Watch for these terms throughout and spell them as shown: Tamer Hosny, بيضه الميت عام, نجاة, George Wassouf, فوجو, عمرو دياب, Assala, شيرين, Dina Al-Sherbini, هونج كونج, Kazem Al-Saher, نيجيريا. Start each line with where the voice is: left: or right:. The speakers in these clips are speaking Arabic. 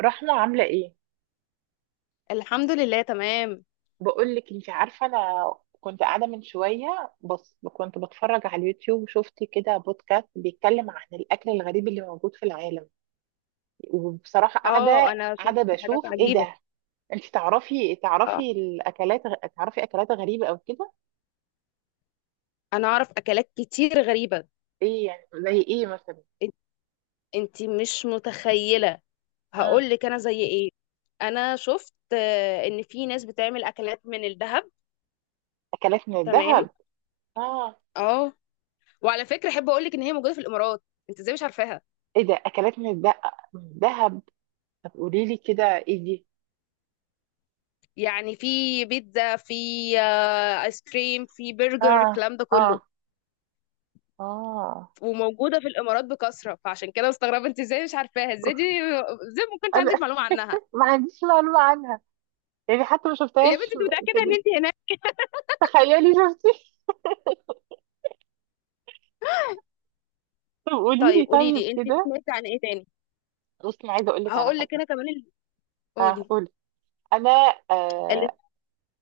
right: رحمة عاملة ايه؟
left: الحمد لله تمام.
right: بقول لك، انت عارفة انا كنت قاعدة من شوية بس كنت بتفرج على اليوتيوب وشفت كده بودكاست بيتكلم عن الاكل الغريب اللي موجود في العالم. وبصراحة
left: اه
right: قاعدة
left: انا شفت
right: قاعدة
left: حاجات
right: بشوف ايه
left: عجيبة.
right: ده؟ انت تعرفي
left: اه
right: تعرفي الاكلات، تعرفي اكلات غريبة او كده؟
left: انا اعرف اكلات كتير غريبة.
right: ايه يعني زي ايه مثلا؟
left: إن- انتي مش متخيلة،
right: مم.
left: هقول لك انا زي ايه. انا شفت ان في ناس بتعمل اكلات من الذهب.
right: اكلات من
left: تمام
right: الذهب. اه.
left: اه. وعلى فكرة احب اقول لك ان هي موجودة في الامارات، انت ازاي مش عارفاها؟
right: ايه ده، اكلات من الذهب من الذهب؟ طب قولي لي كده ايه دي؟
left: يعني في بيتزا، في ايس كريم، في برجر،
right: اه.
left: الكلام ده
right: اه.
left: كله.
right: اه.
left: وموجودة في الامارات بكثرة، فعشان كده مستغربة انت ازاي مش عارفاها، ازاي دي، ازاي ما كانش
right: انا
left: عندك معلومة عنها.
right: ما عنديش معلومة عنها، يعني حتى ما
left: يا
right: شفتهاش.
left: بنتي انت
right: في
left: متأكدة ان
right: ال-
left: انت هناك؟
right: تخيلي شفتي طب قولي
left: طيب
right: لي
left: قولي
right: طيب
left: لي انت
right: كده.
left: سمعتي عن ايه تاني.
right: بصي انا عايزه اقول لك على
left: هقول لك
right: حاجه.
left: انا كمان
right: اه
left: قولي.
right: قولي. انا
left: ال-
right: آه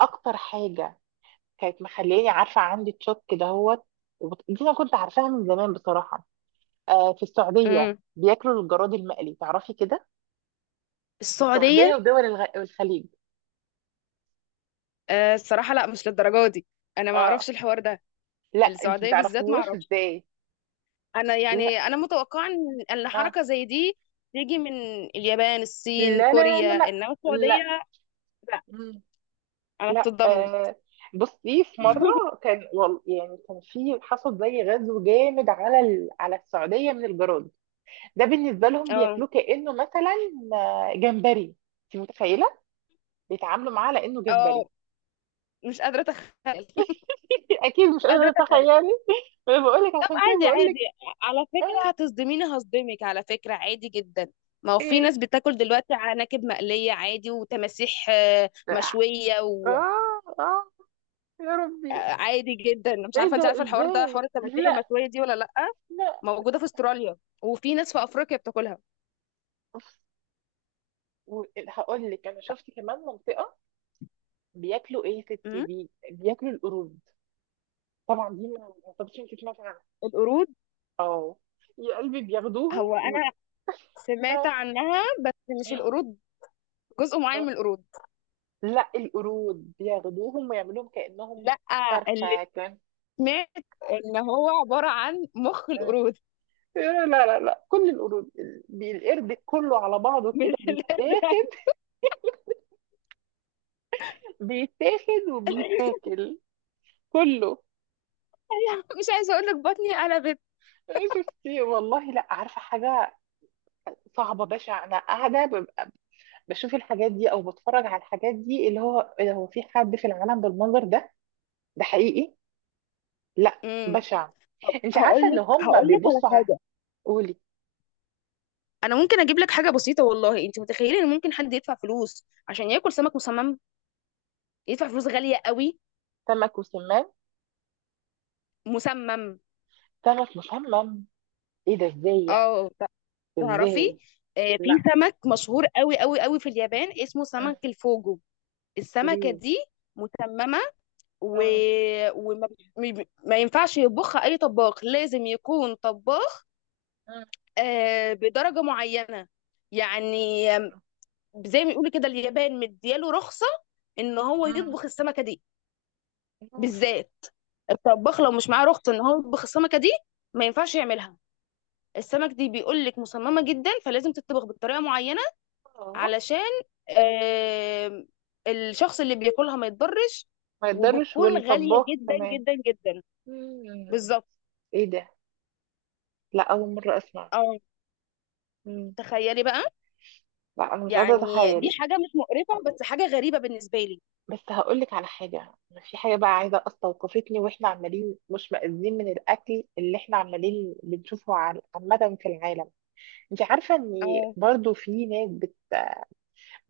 right: اكتر حاجه كانت مخلياني عارفه عندي تشوك دهوت. دي انا كنت عارفاها من زمان بصراحه. في السعوديه
left: امم
right: بياكلوا الجراد المقلي، تعرفي كده. في السعوديه
left: السعودية.
right: ودول الخليج.
left: آه الصراحة لا، مش للدرجة دي، انا ما اعرفش
right: اه.
left: الحوار ده.
right: لا انت ما
left: السعودية بالذات ما
right: تعرفوش
left: اعرفش.
right: ازاي.
left: انا
right: لا.
left: يعني انا متوقعة ان
right: اه.
left: حركة زي دي تيجي من اليابان، الصين،
right: لا لا لا
left: كوريا،
right: لا.
left: انما
right: لا,
left: السعودية لا.
right: لا.
left: انا
right: لا.
left: اتصدمت.
right: بصي، في مرة كان يعني كان في حصل زي غزو جامد على السعودية من الجراد. ده بالنسبة لهم
left: اه
right: بياكلوه كأنه مثلا جمبري. انت متخيلة، بيتعاملوا معاه لأنه جمبري.
left: اه، مش قادرة اتخيل، مش
right: أكيد مش قادرة
left: قادرة
right: أتخيلي. أنا بقول لك
left: طب
right: عشان كده
left: عادي
right: بقول لك.
left: عادي، على فكرة
right: آه.
left: هتصدميني هصدمك، على فكرة عادي جدا. ما هو في
right: إيه.
left: ناس بتاكل دلوقتي عناكب مقلية عادي، وتماسيح
right: آه.
left: مشوية،
right: آه. آه، يا ربي.
left: وعادي جدا. مش
right: إيه
left: عارفة انت
right: ده
left: عارفة الحوار ده،
right: إزاي؟
left: حوار التماسيح
right: لا.
left: المشوية دي ولا لأ؟
right: لا.
left: موجودة في استراليا، وفي ناس في أفريقيا بتاكلها.
right: هقول لك، أنا شفت كمان منطقة بياكلوا إيه يا ستي،
left: أمم.
right: بياكلوا القرود. طبعا دي ما اعتقدش انت سمعتي عنها.
left: القرود،
right: اه. يا قلبي بياخدوهم
left: هو أنا سمعت
right: اه.
left: عنها بس مش
right: مم.
left: القرود، جزء معين
right: اه.
left: من القرود.
right: لا القرود بياخدوهم ويعملوهم كأنهم
left: لأ، اللي
right: فرخة كان.
left: سمعت ان هو عبارة عن مخ
right: مم.
left: القرود.
right: لا لا لا كل القرود القرد كله على بعضه كده
left: مش اللي
right: بيتاخد، بيتاخد وبيتاكل كله.
left: مش عايزة اقول لك بطني قلبت.
right: شفتي والله، لا عارفة حاجة صعبة بشعة. أنا قاعدة ببقى بشوف الحاجات دي أو بتفرج على الحاجات دي، اللي هو إيه ده، هو في حد في العالم بالمنظر ده؟ ده حقيقي؟ لا
left: امم.
right: بشع. انت
left: هقول
right: عارفه ان
left: لك
right: هم
left: هقول لك على
right: بيبصوا على.
left: حاجه.
right: قولي.
left: انا ممكن اجيب لك حاجه بسيطه، والله انت متخيله ان ممكن حد يدفع فلوس عشان ياكل سمك مسمم؟ يدفع فلوس غاليه قوي،
right: سمك وسمان.
left: مسمم.
right: سمك مسمم. ايه ده، ازاي يعني؟
left: اه ت- تعرفي
right: ازاي؟
left: في
right: لا.
left: سمك مشهور قوي قوي قوي في اليابان اسمه
right: مم.
left: سمك الفوجو. السمكه
right: ليه؟
left: دي مسممه و...
right: مم.
left: وما بت- م- ب- ما ينفعش يطبخها اي طباخ، لازم يكون طباخ
right: مم.
left: بدرجه معينه. يعني زي ما بيقولوا كده، اليابان مدياله رخصة ان هو
right: مم.
left: يطبخ السمكة دي
right: أوف.
left: بالذات. الطباخ لو مش معاه رخصة ان هو يطبخ السمكة دي ما ينفعش يعملها. السمك دي بيقول لك مصممة جدا، فلازم تطبخ بطريقة معينة
right: آه.
left: علشان آم، الشخص اللي بياكلها ما يتضرش،
right: ما يقدرش،
left: وبتكون غالية
right: والطباخ
left: جدا
right: كمان.
left: جدا جدا.
right: مم.
left: بالظبط
right: ايه ده، لا اول مره اسمع.
left: اه.
right: مم.
left: تخيلي بقى،
right: لا انا مش قادره
left: يعني دي
right: اتخيل.
left: حاجة مش مقرفة بس حاجة غريبة بالنسبة لي.
right: بس هقول لك على حاجه. في حاجه بقى عايزه استوقفتني، واحنا عمالين مش مأذين من الاكل اللي احنا عمالين بنشوفه عامه في العالم. انت عارفة ان
left: اه
right: برضو في ناس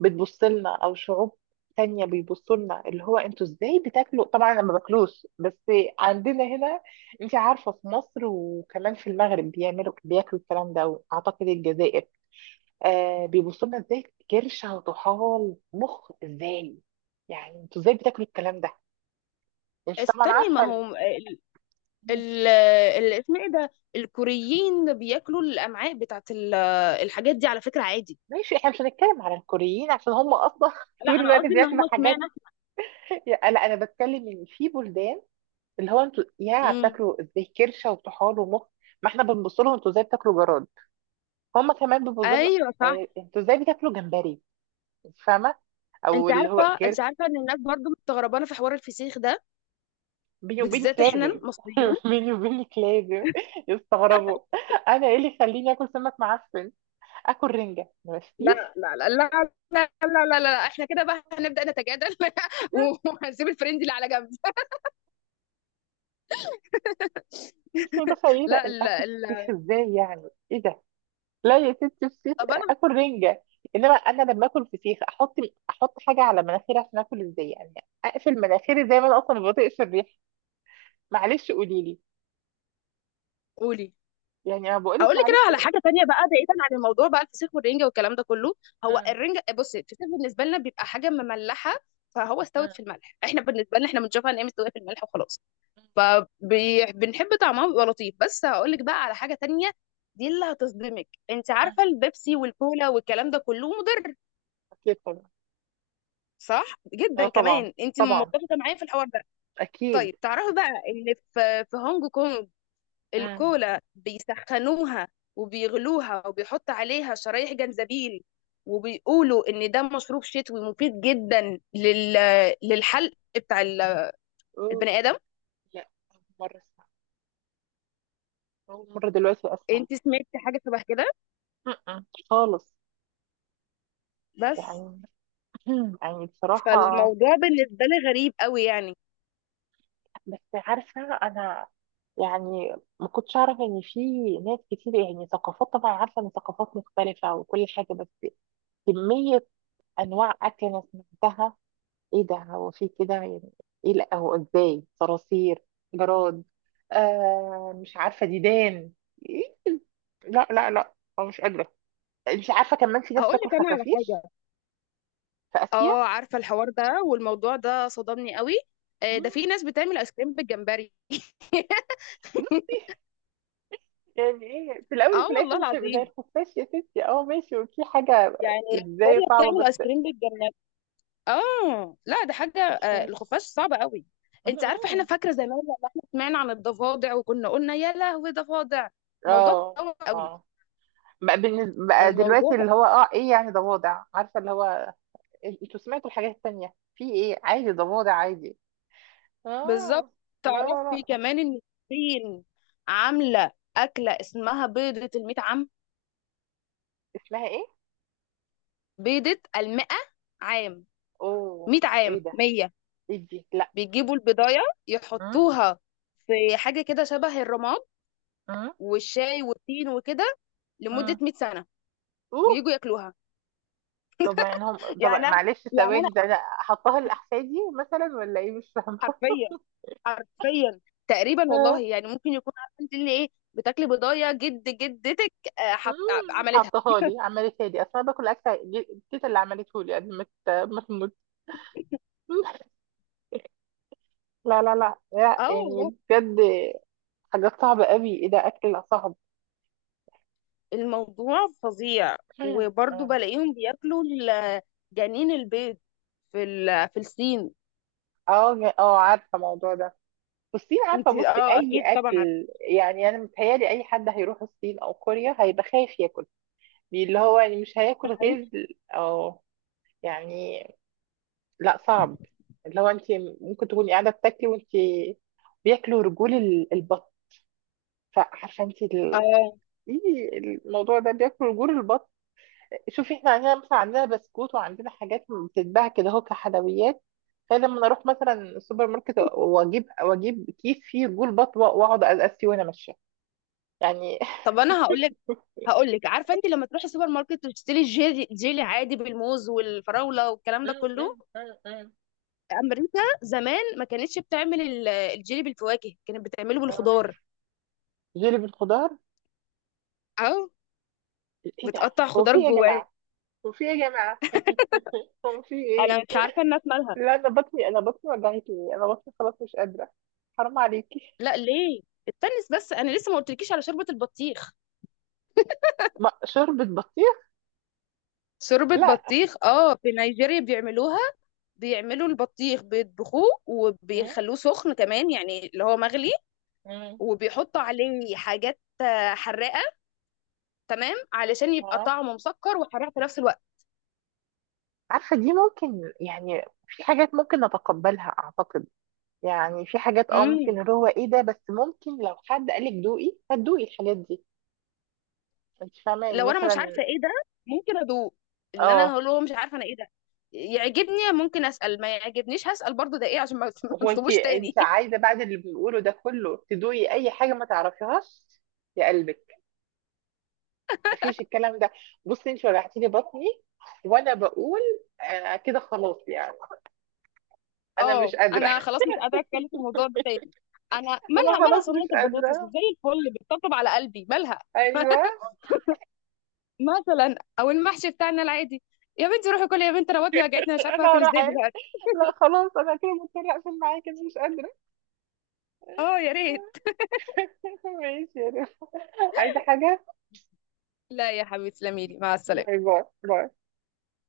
right: بتبص لنا او شعوب تانية بيبصوا لنا، اللي هو انتوا ازاي بتاكلوا؟ طبعا انا ما باكلوش بس عندنا هنا، انت عارفة، في مصر وكمان في المغرب بيعملوا بياكلوا الكلام ده، واعتقد الجزائر. بيبصوا لنا ازاي كرشة وطحال مخ؟ ازاي يعني انتوا ازاي بتاكلوا الكلام ده؟ انت طبعا
left: استني، ما
right: عارفة
left: هو اسمه ايه ده، الكوريين بياكلوا الامعاء بتاعت الحاجات دي، على فكره عادي.
right: ماشي، احنا مش هنتكلم على الكوريين عشان هم اصلا
left: لا
right: طول
left: انا
right: الوقت
left: قصدي ان
right: بياكلوا
left: هم
right: حاجات.
left: اشمعنى.
right: لا انا بتكلم ان في بلدان، اللي هو انتوا يا
left: امم.
right: بتاكلوا ازاي كرشه وطحال ومخ. ما احنا بنبص لهم انتوا ازاي بتاكلوا جراد، هم كمان بيبصوا لنا.
left: ايوه صح.
right: انتوا ازاي بتاكلوا جمبري، انت فاهمه، او
left: انت
right: اللي
left: عارفه
right: هو
left: انت
right: كرش.
left: عارفه ان الناس برضو مستغربانه في حوار الفسيخ ده،
right: بيني وبينك
left: بالذات احنا
right: لازم
left: المصريين.
right: بيني وبينك لازم يستغربوا. انا ايه اللي يخليني اكل سمك معفن، اكل رنجه، ما
left: لا
right: فيش.
left: لا لا لا، لا لا لا, لا. احنا كده بقى هنبدا نتجادل وهنسيب الفريند اللي على جنب.
right: مش متخيله
left: لا
right: اكل
left: لا
right: فيش،
left: لا.
right: ازاي يعني، ايه ده؟ لا يا ستي فسيخ
left: طب انا
right: اكل رنجه. انما انا لما اكل فسيخ احط حاجه على مناخيري عشان اكل، ازاي يعني، اقفل مناخيري زي ما انا اصلا ما بطيقش الريح. معلش قولي لي.
left: قولي.
right: يعني انا بقول
left: اقول
right: لك
left: لك كده
right: معلش.
left: على حاجه تانية بقى، بعيدا عن الموضوع بقى الفسيخ والرنجه والكلام ده كله. هو
right: مم.
left: الرنجه، بصي الفسيخ بالنسبه لنا بيبقى حاجه مملحه، فهو
right: مم.
left: استوت في الملح. احنا بالنسبه لنا احنا بنشوفها ان هي مستويه في الملح وخلاص، فبنحب طعمها بيبقى لطيف. بس هقول لك بقى على حاجه تانية، دي اللي هتصدمك. انت
right: مم.
left: عارفه البيبسي والكولا والكلام ده كله مضر،
right: اكيد طبعا.
left: صح؟
right: اه
left: جدا
right: طبعا.
left: كمان، انت
right: طبعا.
left: متفقه معايا في الحوار ده.
right: اكيد.
left: طيب تعرفي بقى ان في هونج كونج
right: مم.
left: الكولا بيسخنوها وبيغلوها وبيحط عليها شرايح جنزبيل، وبيقولوا ان ده مشروب شتوي مفيد جدا للحلق بتاع
right: اوه.
left: البني ادم.
right: لا أول مره اسمع، اول مره دلوقتي اسمع.
left: انت سمعتي حاجه شبه كده؟
right: مم. خالص.
left: بس
right: يعني يعني بصراحه،
left: فالموضوع بالنسبه لي غريب قوي يعني.
right: بس عارفه انا، يعني ما كنتش اعرف ان في ناس كتير، يعني ثقافات، طبعا عارفه ان ثقافات مختلفه وكل حاجه، بس كميه انواع اكل انا سمعتها. ايه ده، هو في كده يعني؟ ايه، لا، هو ازاي صراصير، جراد، مش عارفه ديدان. إيه؟ لا لا لا. أنا مش قادره. مش عارفه كمان في ناس
left: هقول
right: بتاكل
left: لك انا على
right: خفافيش
left: حاجه،
right: في اسيا.
left: اه عارفه الحوار ده والموضوع ده صدمني قوي. ده في
right: مم.
left: ناس بتعمل ايس كريم بالجمبري.
right: بص، يعني ايه في الاول
left: اه
right: وفي
left: والله
right: الاخر مش هيبقى زي
left: العظيم.
right: الخفاش يا ستي. اه ماشي، وفي حاجه
left: يعني
right: ازاي
left: كوريا
right: صعبه
left: بتعمل ايس
right: بس
left: كريم بالجمبري. اه لا ده حاجه
right: خفاش.
left: الخفاش صعب قوي. انت عارفه احنا
right: مم.
left: فاكره زمان لما احنا سمعنا عن الضفادع وكنا قلنا يا لهوي ضفادع، الموضوع
right: اه.
left: اتطور قوي.
right: اه بقى, بالنسبة بقى
left: الموضوع
right: دلوقتي
left: بقى
right: اللي هو ايه يعني ضفادع عارفه اللي هو انتوا سمعتوا الحاجات التانية؟ في ايه عادي ضفادع عادي.
left: بالظبط.
right: اه. لا لا
left: تعرفي
right: لا.
left: كمان ان الصين عامله اكله اسمها بيضه الميت عام،
right: اسمها ايه؟
left: بيضه المئة عام،
right: اوه.
left: 100
right: ايه
left: عام،
right: ده؟
left: 100.
right: ايه دي؟ لا.
left: بيجيبوا البضايه
right: مم،
left: يحطوها في حاجه كده شبه الرماد
right: مم،
left: والشاي والتين وكده، لمده
right: مم.
left: 100 سنه،
right: اوه.
left: ويجوا ياكلوها.
right: طب يعني هم. طب
left: يعني أنا-
right: معلش
left: يعني
right: ثواني ده انا حطها الاحفادي مثلا ولا ايه، مش فاهمه.
left: حرفيا حرفيا تقريبا، والله
right: آه.
left: يعني ممكن يكون عارفه انت اللي ايه بتاكلي بضايه جد جدتك. آه، حط... آه،
right: مم،
left: عملتها.
right: حطها لي، عملتها لي اصل انا باكل اكل تيتا اللي عملته لي قبل ما ما تموت. لا لا لا لا،
left: اه
right: يعني
left: والله،
right: بجد حاجات صعبة قوي، ايه ده اكل صعب.
left: الموضوع فظيع.
right: مم.
left: وبرضه
right: مم.
left: بلاقيهم بياكلوا جنين البيض في في الصين.
right: اه اه عارفة الموضوع ده، والصين عارفة،
left: انت
right: بصي
left: اه
right: اي
left: اكيد طبعا عارفه.
right: اكل، يعني انا متهيألي اي حد هيروح الصين او كوريا هيبقى خايف ياكل، يعني اللي هو يعني مش
left: ده
right: هياكل
left: حقيقي.
right: غير. او، يعني، لا صعب، اللي هو انت ممكن تكوني قاعدة بتاكلي وانت بياكلوا رجول البط، فعارفة انت
left: اه
right: إيه الموضوع ده بياكلوا رجول البط؟ شوفي احنا عندنا مثلا، عندنا بسكوت وعندنا حاجات بتتباع كده اهو كحلويات، فلما انا اروح مثلا السوبر ماركت واجيب كيس فيه جول بط واقعد ازقس فيه وانا ماشيه يعني
left: طب انا هقول لك عارفه انت لما تروحي السوبر ماركت وتشتري الجيلي، جيلي عادي بالموز والفراوله والكلام ده
right: م-
left: كله،
right: م- م- م.
left: امريكا زمان ما كانتش بتعمل الجيلي بالفواكه، كانت بتعمله
right: آه.
left: بالخضار.
right: جيلي بالخضار؟
left: اه
right: ايه ده؟
left: بتقطع
right: هو
left: خضار
right: في ايه يا
left: جواه.
right: جماعه، هو في ايه يا جماعه، هو في
left: انا
right: ايه؟
left: مش عارفه الناس مالها.
right: لا انا بطني، انا بطني وجعتني، انا بطني خلاص مش قادره. حرام عليكي.
left: لا ليه، استني، بس انا لسه ما قلتلكيش على شوربه البطيخ.
right: شوربه بطيخ؟
left: شوربة
right: لا.
left: بطيخ اه، في نيجيريا بيعملوها. بيعملوا البطيخ بيطبخوه
right: مم،
left: وبيخلوه سخن كمان، يعني اللي هو مغلي،
right: مم.
left: وبيحطوا عليه حاجات حراقة، تمام، علشان يبقى
right: آه.
left: طعمه مسكر وحراق في نفس الوقت.
right: عارفه دي ممكن، يعني في حاجات ممكن نتقبلها اعتقد، يعني في حاجات
left: مم.
right: ممكن اللي هو ايه ده، بس ممكن لو حد قالك دوقي هتدوقي الحاجات دي. انت فاهمه يعني
left: لو انا مش عارفة
right: مثلا.
left: ايه ده، ممكن ادوق. ان انا
right: اه.
left: هقول له مش عارفة انا ايه ده، يعجبني ممكن اسأل، ما يعجبنيش هسأل برضو ده ايه، عشان ما ما
right: هو انت
left: اطلبوش تاني.
right: انت عايزه بعد اللي بنقوله ده كله تدوقي اي حاجه ما تعرفيهاش؟ يا قلبك. مفيش الكلام ده. بصي انت وجعتي لي بطني، وانا بقول كده خلاص يعني انا مش
left: اه
right: قادره
left: انا خلاص مش قادره اتكلم في الموضوع ده تاني. انا
right: انا
left: مالها مالها
right: خلاص
left: صينيه
right: مش
left: البطاطس زي
right: قادره.
left: الفل بتطبطب على قلبي، مالها؟
right: ايوه.
left: مثلا او المحشي بتاعنا العادي. يا بنتي روحي كلي يا بنتي، انا بطني وجعتني، أنا مش عارفه
right: انا
left: اكل
right: هروح
left: ازاي
right: ايه؟
left: دلوقتي.
right: لا خلاص انا كده مضطره اقفل معاكي، انا مش قادره.
left: اه يا ريت.
right: ماشي يا رب. عايزه حاجه؟
left: لا يا حبيبتي تسلمي لي، مع السلامه.
right: باي باي باي.